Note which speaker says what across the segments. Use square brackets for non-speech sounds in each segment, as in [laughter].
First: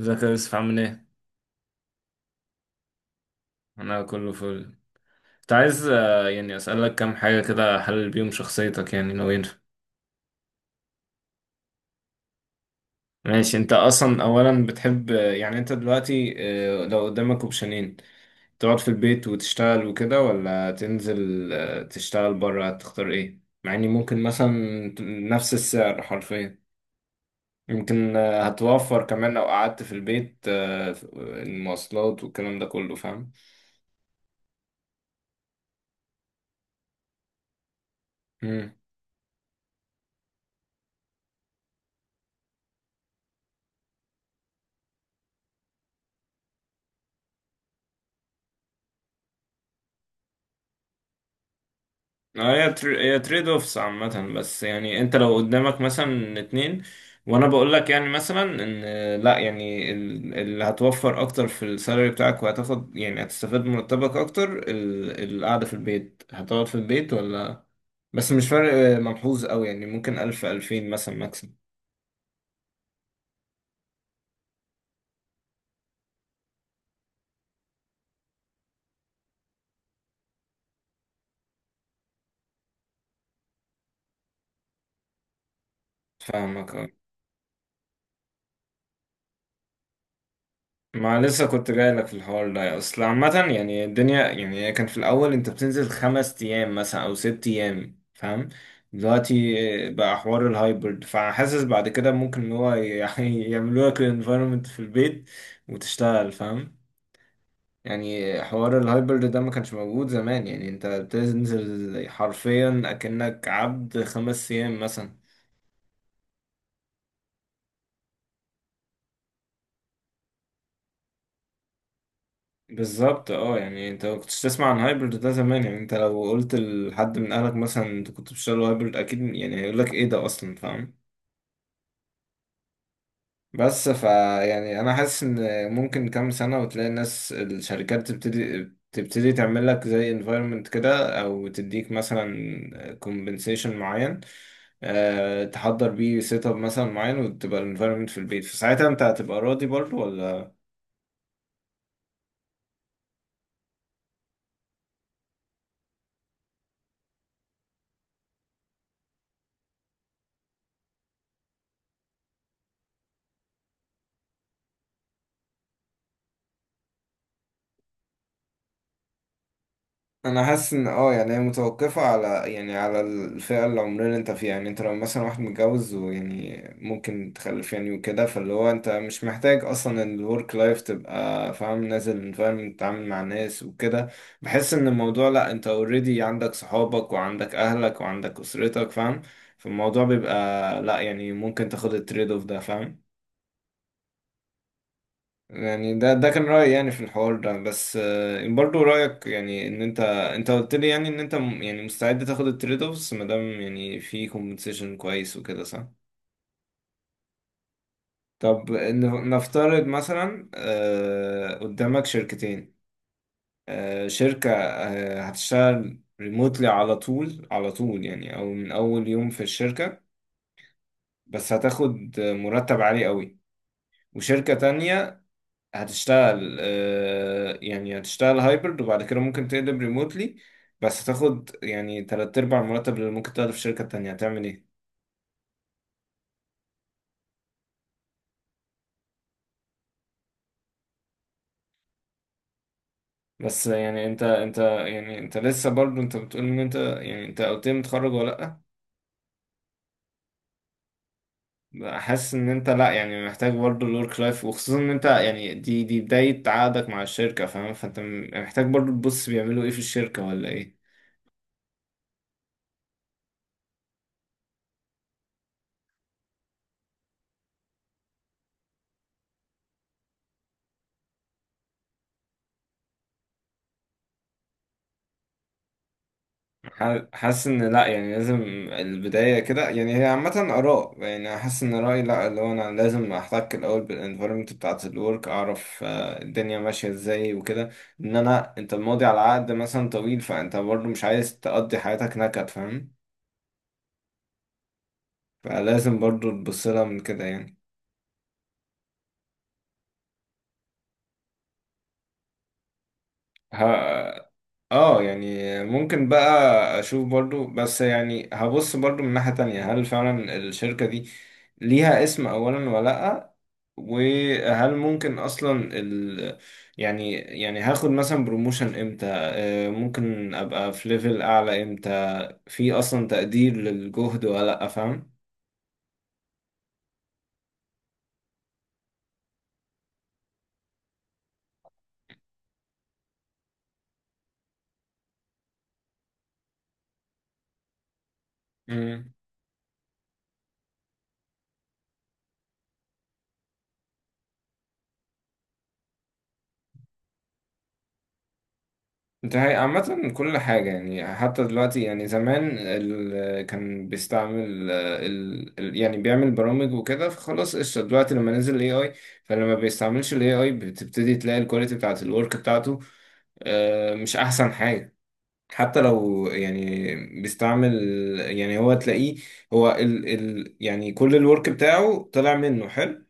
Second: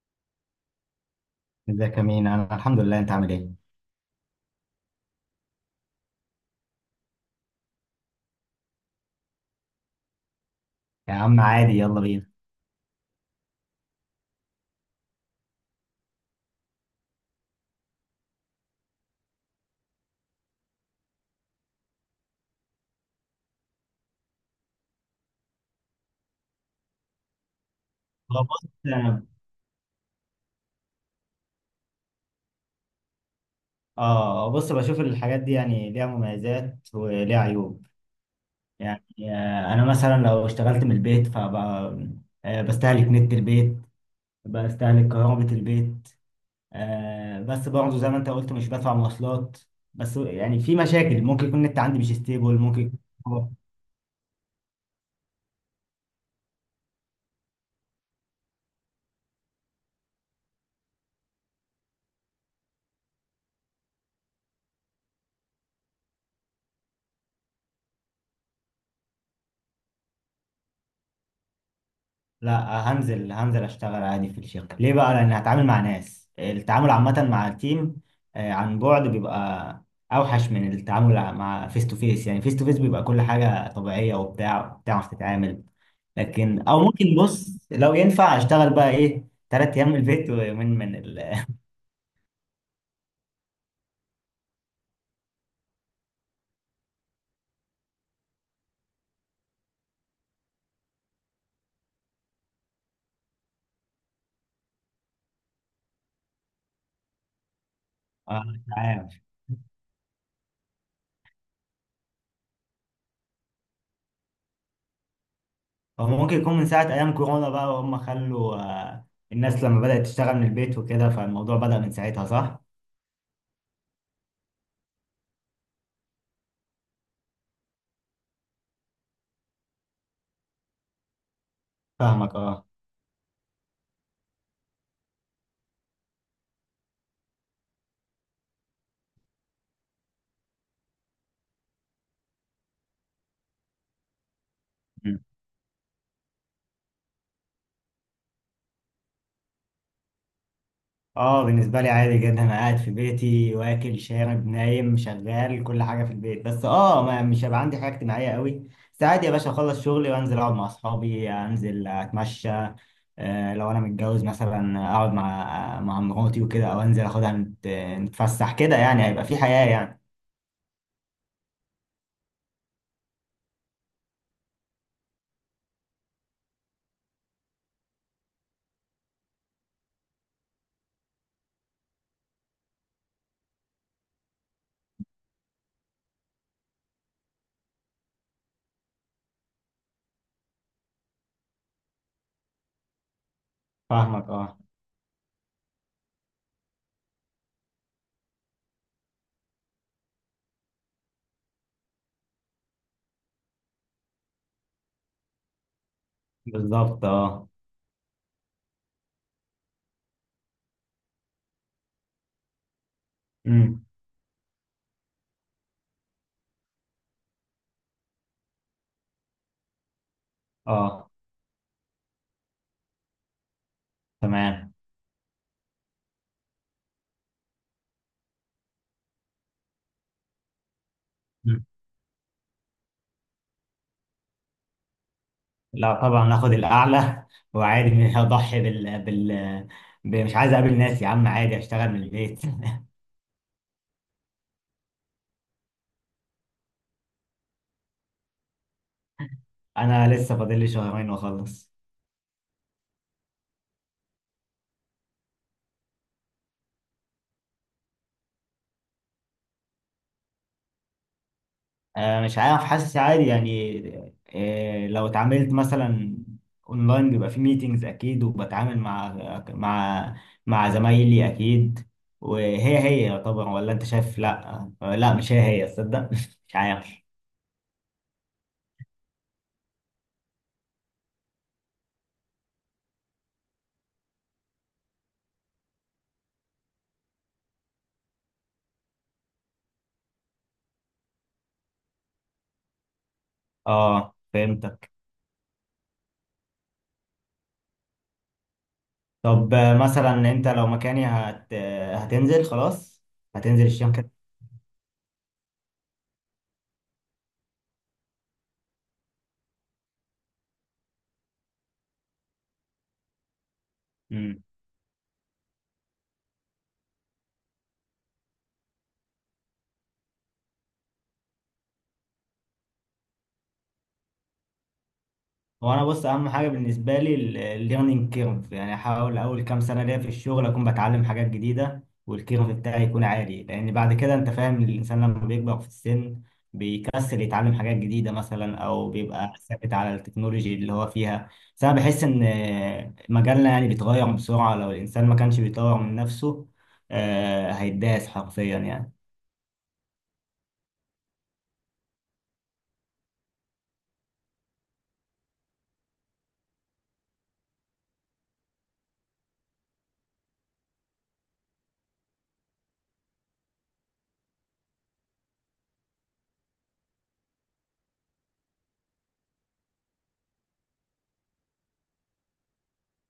Speaker 1: ازيك يا يوسف عامل ايه؟
Speaker 2: ازيك يا مين، انا الحمد لله، انت عامل ايه؟
Speaker 1: انا كله فل. كنت عايز يعني اسألك كام حاجة كده احلل بيهم شخصيتك يعني نوين.
Speaker 2: يا عم عادي، يلا بينا.
Speaker 1: ماشي، انت اصلا اولا بتحب، يعني انت دلوقتي، لو قدامك اوبشنين تقعد في البيت وتشتغل وكده، ولا تنزل تشتغل بره، هتختار ايه؟ مع اني ممكن مثلا نفس السعر حرفيا، يمكن
Speaker 2: اه، بص،
Speaker 1: هتوفر كمان لو قعدت في البيت، المواصلات والكلام ده كله، فاهم؟
Speaker 2: اه، بص، بشوف الحاجات دي، يعني ليها مميزات وليها عيوب. يعني انا مثلا لو اشتغلت من البيت، فبقى بستهلك نت البيت، بستهلك كهربة البيت. بس برضه زي ما انت قلت، مش بدفع مواصلات. بس يعني في مشاكل، ممكن يكون النت عندي مش
Speaker 1: اه،
Speaker 2: ستيبل، ممكن.
Speaker 1: هي تريد اوفس عامة. بس يعني انت لو قدامك مثلا اتنين، وانا بقول لك يعني مثلا ان، لا يعني اللي هتوفر اكتر في السالري بتاعك وهتاخد يعني هتستفاد من مرتبك اكتر، القعدة في البيت، هتقعد في البيت ولا؟ بس مش فرق ملحوظ قوي، يعني ممكن الف الفين مثلا ماكسيمم.
Speaker 2: لا، هنزل اشتغل عادي في الشركه. ليه بقى؟ لان هتعامل مع ناس، التعامل عامه مع التيم عن بعد بيبقى اوحش من التعامل مع فيس تو فيس. يعني فيس تو فيس بيبقى كل حاجه طبيعيه وبتاع، بتعرف تتعامل. لكن
Speaker 1: فاهمك
Speaker 2: او
Speaker 1: آه.
Speaker 2: ممكن، بص، لو ينفع اشتغل بقى ايه، ثلاث ايام من البيت ويومين من
Speaker 1: ما
Speaker 2: ال...
Speaker 1: لسه كنت جاي لك في الحوار ده. اصل عامة يعني الدنيا، يعني هي كان في الاول انت بتنزل 5 ايام مثلا او 6 ايام، فاهم؟ دلوقتي بقى حوار الهايبرد، فحاسس بعد كده ممكن ان هو يعني [laughs] يعملوا لك الانفايرمنت في البيت وتشتغل، فاهم؟ يعني
Speaker 2: اه، مش
Speaker 1: حوار
Speaker 2: عارف.
Speaker 1: الهايبرد ده ما كانش موجود زمان، يعني انت بتنزل حرفيا اكنك عبد 5 ايام مثلا.
Speaker 2: هو ممكن يكون من ساعه ايام كورونا بقى، وهم خلوا الناس لما بدات تشتغل من البيت وكده، فالموضوع بدأ من ساعتها، صح.
Speaker 1: بالظبط، اه، يعني انت ما كنتش تسمع عن هايبرد ده زمان، يعني انت لو قلت لحد من اهلك مثلا انت كنت بتشتغل هايبرد اكيد يعني هيقول لك ايه ده اصلا، فاهم؟
Speaker 2: فاهمك، اه.
Speaker 1: بس يعني انا حاسس ان ممكن كام سنة وتلاقي الناس، الشركات تبتدي تعمل لك زي environment كده، او تديك مثلا compensation معين، تحضر بيه سيت اب مثلا معين، وتبقى ال environment في البيت. فساعتها انت هتبقى راضي برضه ولا؟
Speaker 2: اه، بالنسبة لي عادي جدا، انا قاعد في بيتي، واكل شارب نايم شغال، كل حاجة في البيت، بس اه، ما مش هيبقى عندي حاجة اجتماعية قوي. بس عادي يا باشا، اخلص شغلي وانزل اقعد مع اصحابي، انزل اتمشى. آه، لو انا متجوز مثلا، اقعد مع مراتي وكده، او انزل اخدها نتفسح كده. يعني هيبقى في حياة، يعني.
Speaker 1: انا حاسس ان يعني هي متوقفه على يعني على الفئه العمريه اللي انت فيها. يعني انت لو مثلا واحد متجوز، ويعني ممكن تخلف يعني وكده، فاللي هو انت مش محتاج اصلا الورك لايف تبقى فاهم، نازل فاهم تتعامل مع ناس وكده. بحس ان الموضوع، لا، انت اوريدي عندك صحابك وعندك اهلك وعندك اسرتك، فاهم؟ فالموضوع بيبقى لا، يعني ممكن تاخد التريد اوف ده، فاهم؟
Speaker 2: فاهمك، اه.
Speaker 1: يعني ده كان رأيي يعني في الحوار ده. بس آه، برضو رأيك، يعني ان انت قلت لي يعني ان انت، يعني مستعد تاخد التريد اوفس، ما دام يعني في كومبنسيشن كويس وكده، صح؟
Speaker 2: بالظبط، اه.
Speaker 1: طب نفترض مثلا قدامك شركتين.
Speaker 2: امم.
Speaker 1: شركة هتشتغل ريموتلي على طول، على طول يعني، او من اول يوم في الشركة،
Speaker 2: اه.
Speaker 1: بس هتاخد مرتب عالي قوي. وشركة
Speaker 2: تمام.
Speaker 1: تانية هتشتغل، يعني هتشتغل هايبرد، وبعد كده ممكن تقلب ريموتلي، بس هتاخد يعني تلات أرباع المرتب اللي ممكن تاخده في شركة تانية. هتعمل ايه؟
Speaker 2: لا طبعا هاخد الاعلى [laughs] وعادي مش هضحي بال. مش عايز اقابل ناس يا عم، عادي اشتغل من البيت [laughs]
Speaker 1: بس يعني انت، يعني انت لسه برضو، انت بتقول ان انت، يعني انت قلت لي متخرج ولا
Speaker 2: انا لسه فاضل لي شهرين واخلص.
Speaker 1: لأ؟ حاسس ان انت لأ، يعني محتاج برضو الورك لايف، وخصوصا ان انت يعني دي بداية عقدك مع الشركة، فاهم؟ فانت محتاج برضو تبص بيعملوا ايه في الشركة، ولا ايه؟
Speaker 2: آه، مش عارف، حاسس عادي يعني. آه، لو اتعاملت مثلا اونلاين، بيبقى في ميتينجز اكيد، وبتعامل مع مع مع زمايلي اكيد. وهي هي طبعا، ولا انت شايف لا؟ لا، مش هي هي تصدق [laughs] مش عارف.
Speaker 1: حاسس ان لا، يعني لازم البداية كده. يعني هي عامة آراء. يعني حاسس ان رأيي لا، اللي هو انا لازم احتك الاول بالانفيرومنت بتاعة الورك، اعرف الدنيا ماشية ازاي وكده. ان انا، انت ماضي على عقد مثلا طويل، فانت برضو مش عايز تقضي حياتك نكد، فاهم؟
Speaker 2: اه، فهمت.
Speaker 1: فلازم برضو تبص لها من كده يعني.
Speaker 2: طب مثلا انت لو مكاني، هت... آه، هتنزل خلاص، هتنزل الشام كده.
Speaker 1: اه يعني ممكن بقى اشوف برضو، بس يعني هبص برضو من ناحية تانية، هل فعلا الشركة دي ليها اسم اولا ولا لأ؟
Speaker 2: امم.
Speaker 1: وهل ممكن اصلا ال، يعني هاخد مثلا بروموشن امتى، ممكن ابقى في ليفل اعلى امتى، في اصلا تقدير للجهد ولا لأ؟
Speaker 2: هو انا، بص، اهم حاجه بالنسبه لي الليرنينج كيرف. يعني احاول اول كام سنه ليا في الشغل اكون بتعلم حاجات جديده، والكيرف بتاعي يكون عالي، لان بعد كده، انت فاهم، الانسان لما بيكبر في السن بيكسل يتعلم حاجات جديده مثلا، او
Speaker 1: فاهم؟
Speaker 2: بيبقى ثابت على التكنولوجي اللي هو فيها. بس انا بحس ان مجالنا يعني بيتغير بسرعه، لو الانسان ما كانش بيطور من نفسه هيتداس حرفيا.
Speaker 1: ده هي عامة كل حاجة يعني. حتى دلوقتي، يعني زمان كان بيستعمل يعني بيعمل برامج وكده، فخلاص قشطة. دلوقتي لما نزل ال AI، فلما ما بيستعملش ال AI بتبتدي تلاقي الكواليتي بتاعت الورك بتاعته مش أحسن حاجة. حتى لو يعني بيستعمل، يعني هو تلاقيه، هو يعني كل الورك بتاعه طلع منه حلو،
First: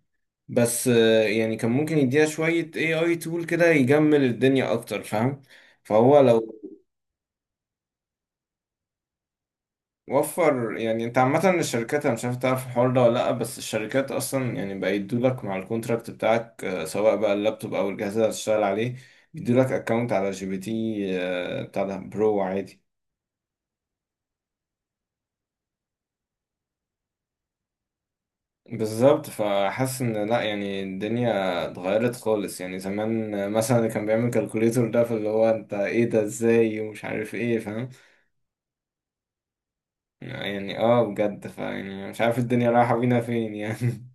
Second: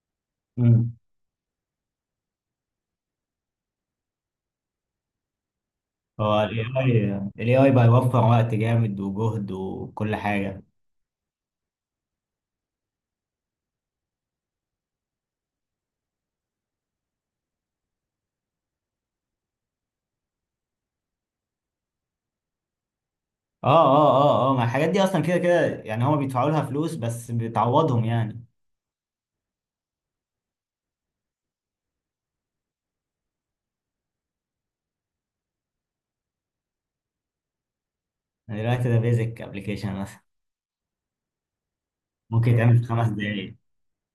Speaker 1: بس
Speaker 2: يعني
Speaker 1: آه، يعني كان ممكن يديها شوية AI tool كده يجمل الدنيا أكتر، فاهم؟ فهو
Speaker 2: هو
Speaker 1: لو،
Speaker 2: ال AI بقى يوفر وقت جامد وجهد وكل حاجة.
Speaker 1: وفر يعني. انت عامة الشركات، انا مش عارف تعرف الحوار ده ولا لأ، بس الشركات اصلا يعني بقى يدولك مع الكونتراكت بتاعك سواء بقى اللابتوب او الجهاز اللي هتشتغل عليه، يدولك اكونت على جي بي تي بتاع ده، برو عادي.
Speaker 2: اه اه اه اه، ما الحاجات دي اصلا كده كده، يعني هما بيدفعوا لها فلوس، بس بتعوضهم يعني.
Speaker 1: بالظبط. فحاسس ان لأ، يعني الدنيا اتغيرت خالص. يعني زمان مثلا اللي كان بيعمل كالكوليتور ده، فاللي هو انت ايه ده ازاي ومش عارف ايه، فاهم؟
Speaker 2: يعني دلوقتي ده بيزك ابلكيشن مثلا،
Speaker 1: يعني اه، بجد، فيعني مش عارف
Speaker 2: ممكن
Speaker 1: الدنيا
Speaker 2: يتعمل في
Speaker 1: رايحة
Speaker 2: خمس
Speaker 1: بينا فين
Speaker 2: دقايق.
Speaker 1: يعني.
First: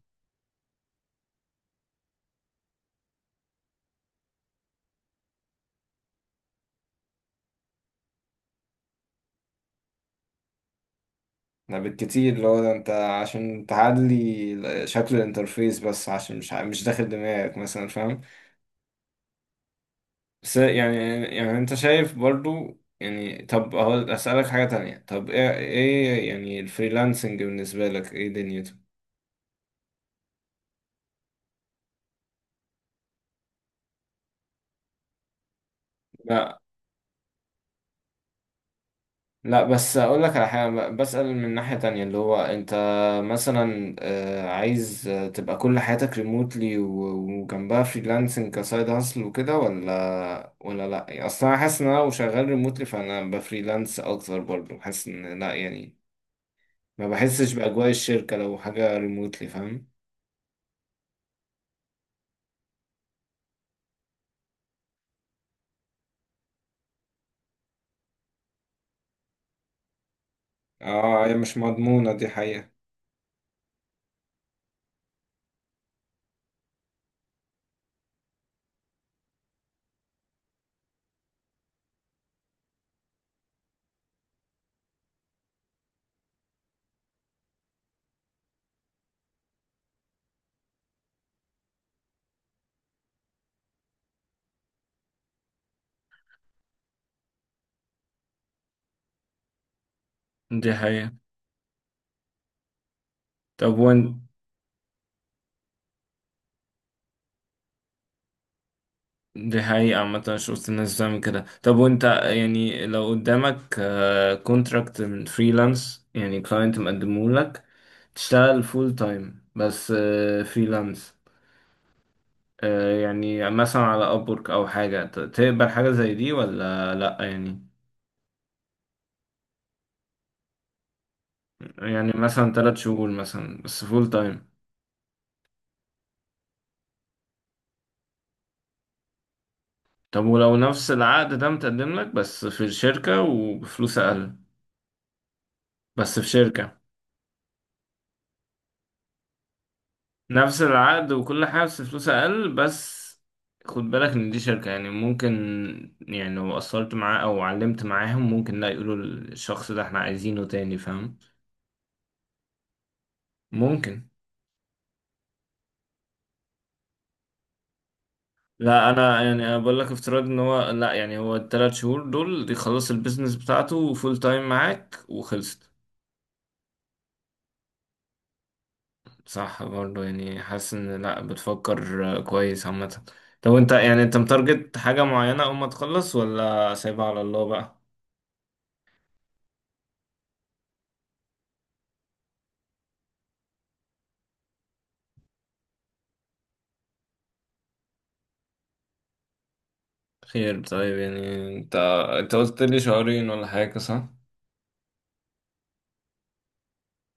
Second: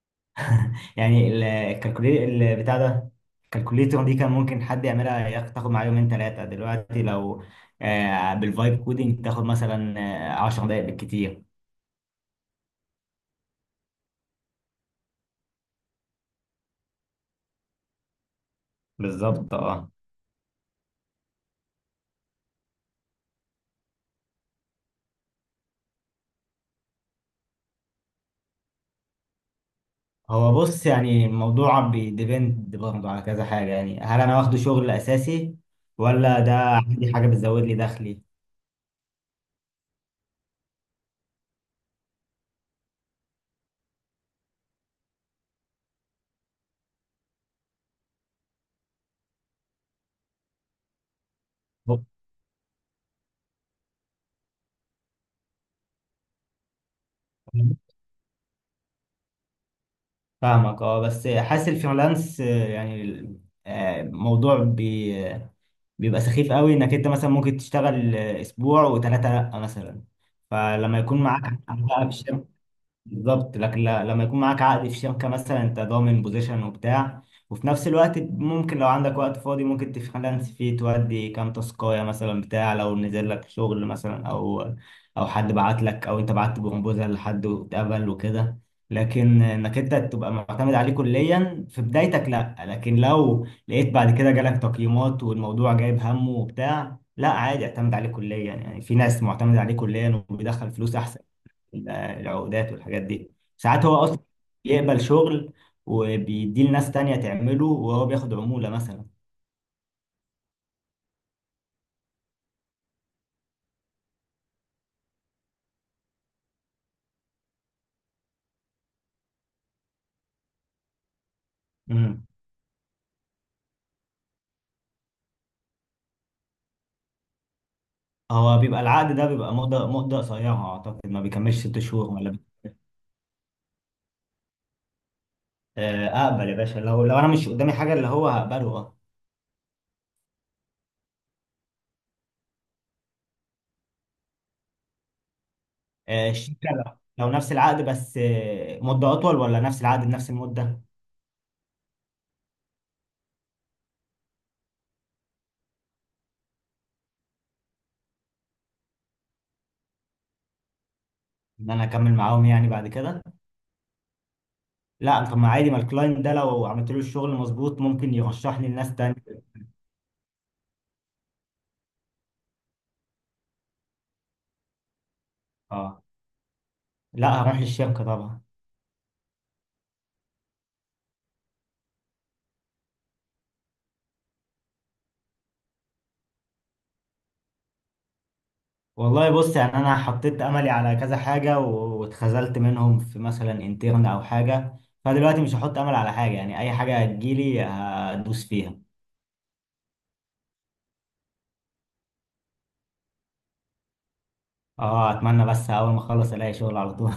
Speaker 2: يعني الكالكوليتر بتاع ده، الكالكوليتر دي كان ممكن حد يعملها، تاخد معاه يومين ثلاثة. دلوقتي لو بالفايب كودينج، تاخد مثلا 10 دقايق بالكتير.
Speaker 1: ده بالكتير، اللي هو ده انت عشان تعدلي شكل الانترفيس بس، عشان مش مش داخل دماغك مثلا، فاهم؟
Speaker 2: بالظبط، اه.
Speaker 1: بس يعني، يعني انت شايف برضو. يعني طب اهو اسألك حاجة تانية، طب ايه، ايه يعني الفريلانسنج بالنسبة لك، ايه دنيته؟
Speaker 2: هو، بص، يعني الموضوع بيديبند برضه على كذا حاجة. يعني هل أنا واخده شغل أساسي، ولا ده
Speaker 1: لا،
Speaker 2: عندي حاجة بتزود لي دخلي؟
Speaker 1: لا، بس اقول لك على حاجه، بسأل من ناحيه تانية، اللي هو انت مثلا عايز تبقى كل حياتك ريموتلي وجنبها فريلانسنج كسايد هاسل وكده، ولا، لا يعني اصلا انا حاسس ان انا
Speaker 2: ب-
Speaker 1: لو شغال ريموتلي فانا بفريلانس اكتر برضه، حاسس ان لا، يعني ما بحسش باجواء الشركه لو حاجه ريموتلي، فاهم؟
Speaker 2: فاهمك، اه. بس حاسس الفريلانس يعني موضوع بيبقى سخيف قوي، انك انت مثلا ممكن تشتغل اسبوع وثلاثة لا مثلا. فلما يكون
Speaker 1: اه هي مش
Speaker 2: معاك عدد بقى في
Speaker 1: مضمونة دي
Speaker 2: الشركة.
Speaker 1: حقيقة.
Speaker 2: بالظبط. لكن لما يكون معاك عقد في شركة مثلا، انت ضامن بوزيشن وبتاع. وفي نفس الوقت، ممكن لو عندك وقت فاضي، ممكن تفريلانس فيه، تودي كام تاسكاية مثلا بتاع، لو نزل لك شغل مثلا، او حد بعت لك، او انت بعت بروبوزال لحد واتقبل وكده. لكن انك انت تبقى معتمد عليه كليا في بدايتك، لا. لكن لو لقيت بعد كده جالك تقييمات والموضوع جايب همه وبتاع، لا عادي، اعتمد عليه كليا. يعني في ناس معتمد عليه كليا وبيدخل
Speaker 1: دي
Speaker 2: فلوس
Speaker 1: حقيقة.
Speaker 2: احسن. العقودات والحاجات دي،
Speaker 1: طب
Speaker 2: ساعات هو اصلا
Speaker 1: وين.
Speaker 2: يقبل شغل، وبيديه لناس تانية تعمله، وهو بياخد عمولة مثلا.
Speaker 1: دي حقيقة عامة، شفت الناس بتعمل كده. طب وانت يعني لو قدامك كونتراكت من فريلانس يعني، كلاينت مقدمه لك تشتغل فول تايم بس فريلانس،
Speaker 2: امم.
Speaker 1: يعني مثلا على ابورك او حاجة، تقبل حاجة زي دي ولا لا يعني؟
Speaker 2: هو بيبقى العقد ده بيبقى مدة مدة قصيرة، اعتقد ما بيكملش ست شهور
Speaker 1: يعني
Speaker 2: ولا.
Speaker 1: مثلا 3 شهور مثلا بس فول تايم.
Speaker 2: اقبل يا باشا، لو انا مش قدامي حاجة، اللي هو هقبله، اه.
Speaker 1: طب ولو نفس العقد ده متقدم لك، بس في الشركة وبفلوس اقل، بس في
Speaker 2: الشركة،
Speaker 1: شركة،
Speaker 2: لو نفس العقد بس مدة اطول، ولا نفس العقد بنفس
Speaker 1: نفس
Speaker 2: المدة؟
Speaker 1: العقد وكل حاجة بس فلوس أقل بس. خد بالك إن دي شركة يعني، ممكن يعني لو قصرت معاه أو علمت معاهم ممكن، لا، يقولوا الشخص ده احنا عايزينه تاني، فاهم؟
Speaker 2: ان انا اكمل معاهم يعني بعد كده.
Speaker 1: ممكن.
Speaker 2: لا طب، ما عادي، ما الكلاينت ده لو عملت له الشغل مظبوط، ممكن يرشحني
Speaker 1: لا،
Speaker 2: لناس
Speaker 1: أنا
Speaker 2: تانية.
Speaker 1: يعني، أنا بقول لك افتراض إن هو، لا، يعني هو التلات شهور دول يخلص البيزنس بتاعته فول تايم معاك وخلصت.
Speaker 2: اه، لا هروح للشركة طبعا.
Speaker 1: صح برضه، يعني حاسس إن لا، بتفكر كويس عامة. طب أنت يعني، أنت متارجت حاجة معينة أول ما تخلص، ولا سايبها على الله بقى؟
Speaker 2: والله، بص، يعني انا حطيت املي على كذا حاجه، واتخذلت منهم في مثلا انترن او حاجه. فدلوقتي مش هحط امل على حاجه، يعني اي حاجه هتجيلي هدوس فيها.
Speaker 1: خير. طيب، يعني انت قلت لي شهرين ولا حاجة، صح؟
Speaker 2: اه، اتمنى بس اول ما اخلص الاقي شغل على طول.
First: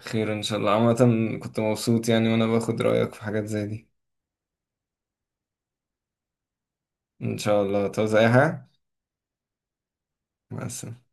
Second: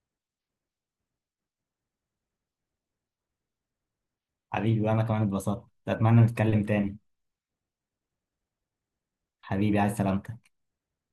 Speaker 1: خير ان شاء الله. عامة كنت مبسوط يعني وانا باخد رأيك في حاجات زي دي.
Speaker 2: [laughs] حبيبي، وانا كمان اتبسطت، اتمنى نتكلم تاني.
Speaker 1: ان شاء الله، تعوز اي حاجة؟
Speaker 2: حبيبي، عايز سلامتك.
Speaker 1: مع السلامة.